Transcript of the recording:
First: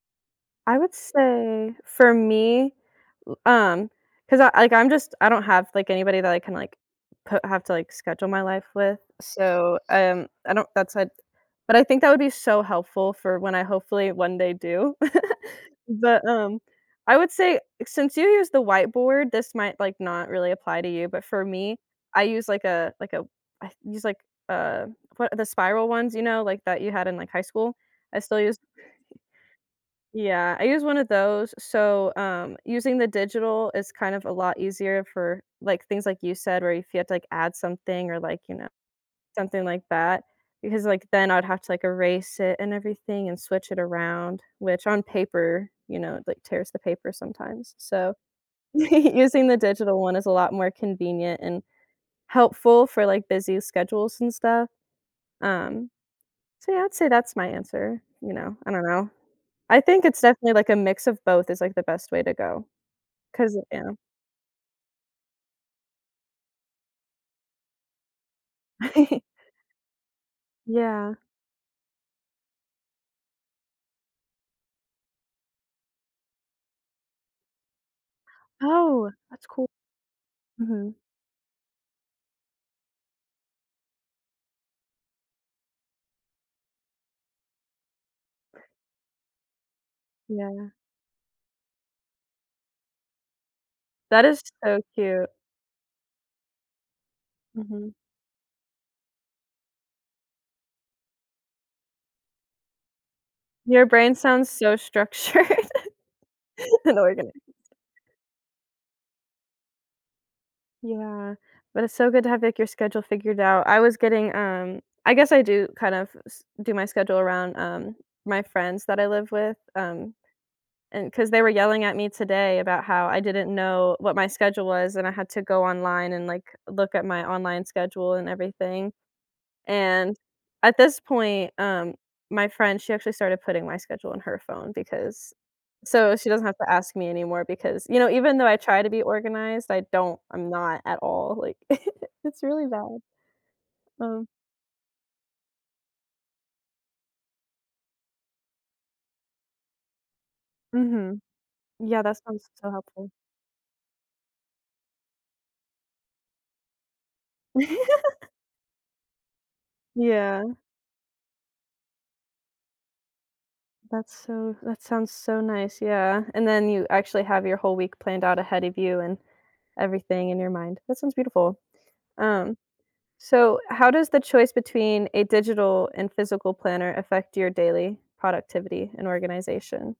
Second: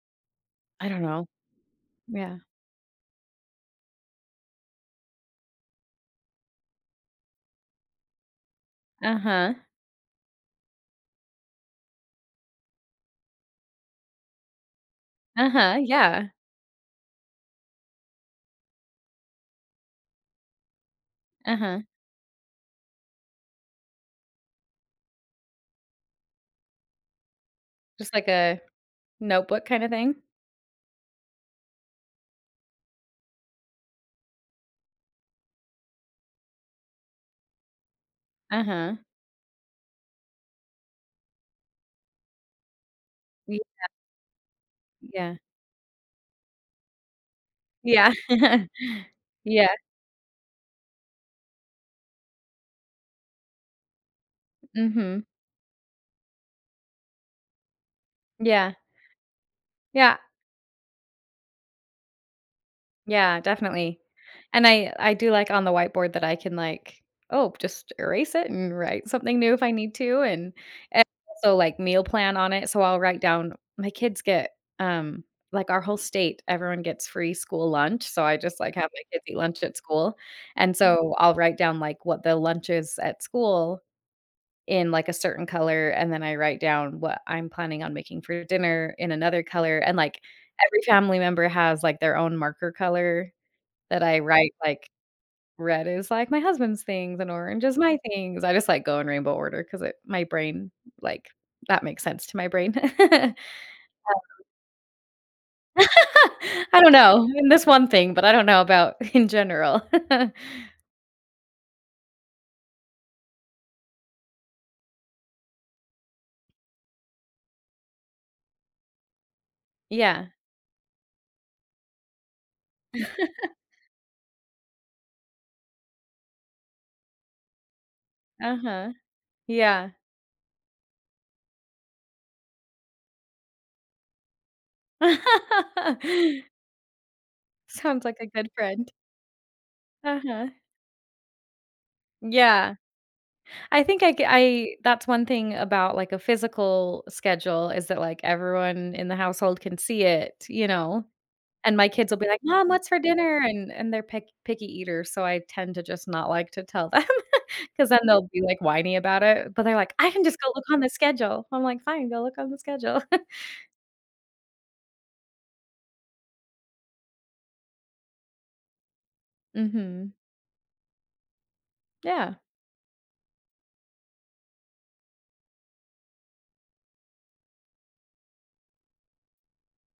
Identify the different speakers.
Speaker 1: I
Speaker 2: I
Speaker 1: would
Speaker 2: don't know.
Speaker 1: say for
Speaker 2: Yeah.
Speaker 1: me, l um 'cause I like, I'm just I don't have like anybody that I can, like, coo have to like schedule my life with,
Speaker 2: Uh-huh.
Speaker 1: so, um, I don't that said but I think that would be so helpful for when I hopefully one day do.
Speaker 2: Uh-huh,
Speaker 1: But,
Speaker 2: yeah.
Speaker 1: um, I would say since you use the whiteboard this might like not really apply to you but for me,
Speaker 2: Uh-huh.
Speaker 1: I use, like, a like, a I use, like, uh, what the spiral ones, you know, like, that you had in, like, high school.
Speaker 2: Just
Speaker 1: I
Speaker 2: like
Speaker 1: still use
Speaker 2: a notebook kinda thing?
Speaker 1: Yeah, I use one of those, so, um, using the digital is kind of a lot easier for, like, things like you said, where if you have to, like, add something or, like, you know,
Speaker 2: Uh-huh.
Speaker 1: something like that because, like, then I would have to, like, erase it and everything and
Speaker 2: Yeah.
Speaker 1: switch it around, which on
Speaker 2: Yeah.
Speaker 1: paper, you know, like, tears the paper sometimes,
Speaker 2: Yeah.
Speaker 1: so, using the
Speaker 2: Yeah.
Speaker 1: digital one is a lot more convenient and helpful for like, busy schedules and stuff.
Speaker 2: Mhm.
Speaker 1: Um, so, yeah, I'd say that's my answer, you know? I
Speaker 2: Yeah.
Speaker 1: don't know, I think
Speaker 2: Yeah.
Speaker 1: it's definitely like a mix of both is, like, the best way to go,
Speaker 2: Yeah,
Speaker 1: 'cause yeah.
Speaker 2: definitely, and I I do like on the whiteboard that I can, like, oh, just erase it and write something new if I need to, and, eh
Speaker 1: Yeah.
Speaker 2: so, like, meal plan on it, so I'll write down my kids get, um, like, our whole state, everyone gets free school lunch, so I just, like, have my
Speaker 1: Oh,
Speaker 2: kids eat
Speaker 1: that's
Speaker 2: lunch
Speaker 1: cool.
Speaker 2: at school, and
Speaker 1: Mhm.
Speaker 2: so I'll write down, like, what the lunch is at school, in, like, a certain color, and then I write down what I'm planning on making for dinner in another color, and, like,
Speaker 1: Yeah.
Speaker 2: every family member has, like, their own marker color that I
Speaker 1: That is
Speaker 2: write,
Speaker 1: so
Speaker 2: like,
Speaker 1: cute.
Speaker 2: red is, like, my husband's things and orange is
Speaker 1: Mhm.
Speaker 2: my things, I just, like, go in rainbow order 'cause it my brain, like that makes sense to my brain. Um
Speaker 1: Your brain sounds so structured. I
Speaker 2: I don't
Speaker 1: know we're
Speaker 2: know,
Speaker 1: gonna
Speaker 2: in this one thing, but I don't know about in general.
Speaker 1: Yeah. But it's so good to have, like, your schedule figured out. I was getting, um, I guess I do kind of s do my schedule around, um, my friends that I live with, um,
Speaker 2: Yeah.
Speaker 1: and 'cause they were yelling at me today about how I didn't know what my schedule was, and I had to go online and, like, look at my online schedule and
Speaker 2: Uh-huh,
Speaker 1: everything
Speaker 2: yeah.
Speaker 1: and at this point, um, my friend, she actually started putting my schedule on her phone because so she doesn't have to ask me anymore because you
Speaker 2: Sounds
Speaker 1: know,
Speaker 2: like a
Speaker 1: even though
Speaker 2: good
Speaker 1: I try to
Speaker 2: friend.
Speaker 1: be organized, I don't I'm
Speaker 2: Uh-huh.
Speaker 1: not at all, like, it's really
Speaker 2: Yeah.
Speaker 1: bad.
Speaker 2: I think I c
Speaker 1: Um
Speaker 2: I, that's one thing about, like, a physical schedule, is that, like, everyone in the household can see it, you know?
Speaker 1: Mhm.
Speaker 2: And my
Speaker 1: Yeah,
Speaker 2: kids
Speaker 1: that
Speaker 2: will be like,
Speaker 1: sounds
Speaker 2: "Mom,
Speaker 1: so
Speaker 2: what's for
Speaker 1: helpful.
Speaker 2: dinner?" And and they're pick picky eaters, so I tend to just not like to tell them, 'cause then they'll be, like, whiny about it, but they're like, "I can just
Speaker 1: Yeah.
Speaker 2: go look on the schedule." I'm like, "Fine, go look on the schedule."
Speaker 1: That's so that sounds so nice, yeah, and then you actually have your whole week planned out ahead of you and
Speaker 2: Mhm.
Speaker 1: everything in your mind. That sounds beautiful.
Speaker 2: Yeah.
Speaker 1: Um, so, how does the choice between a digital and physical planner affect your daily productivity and organization?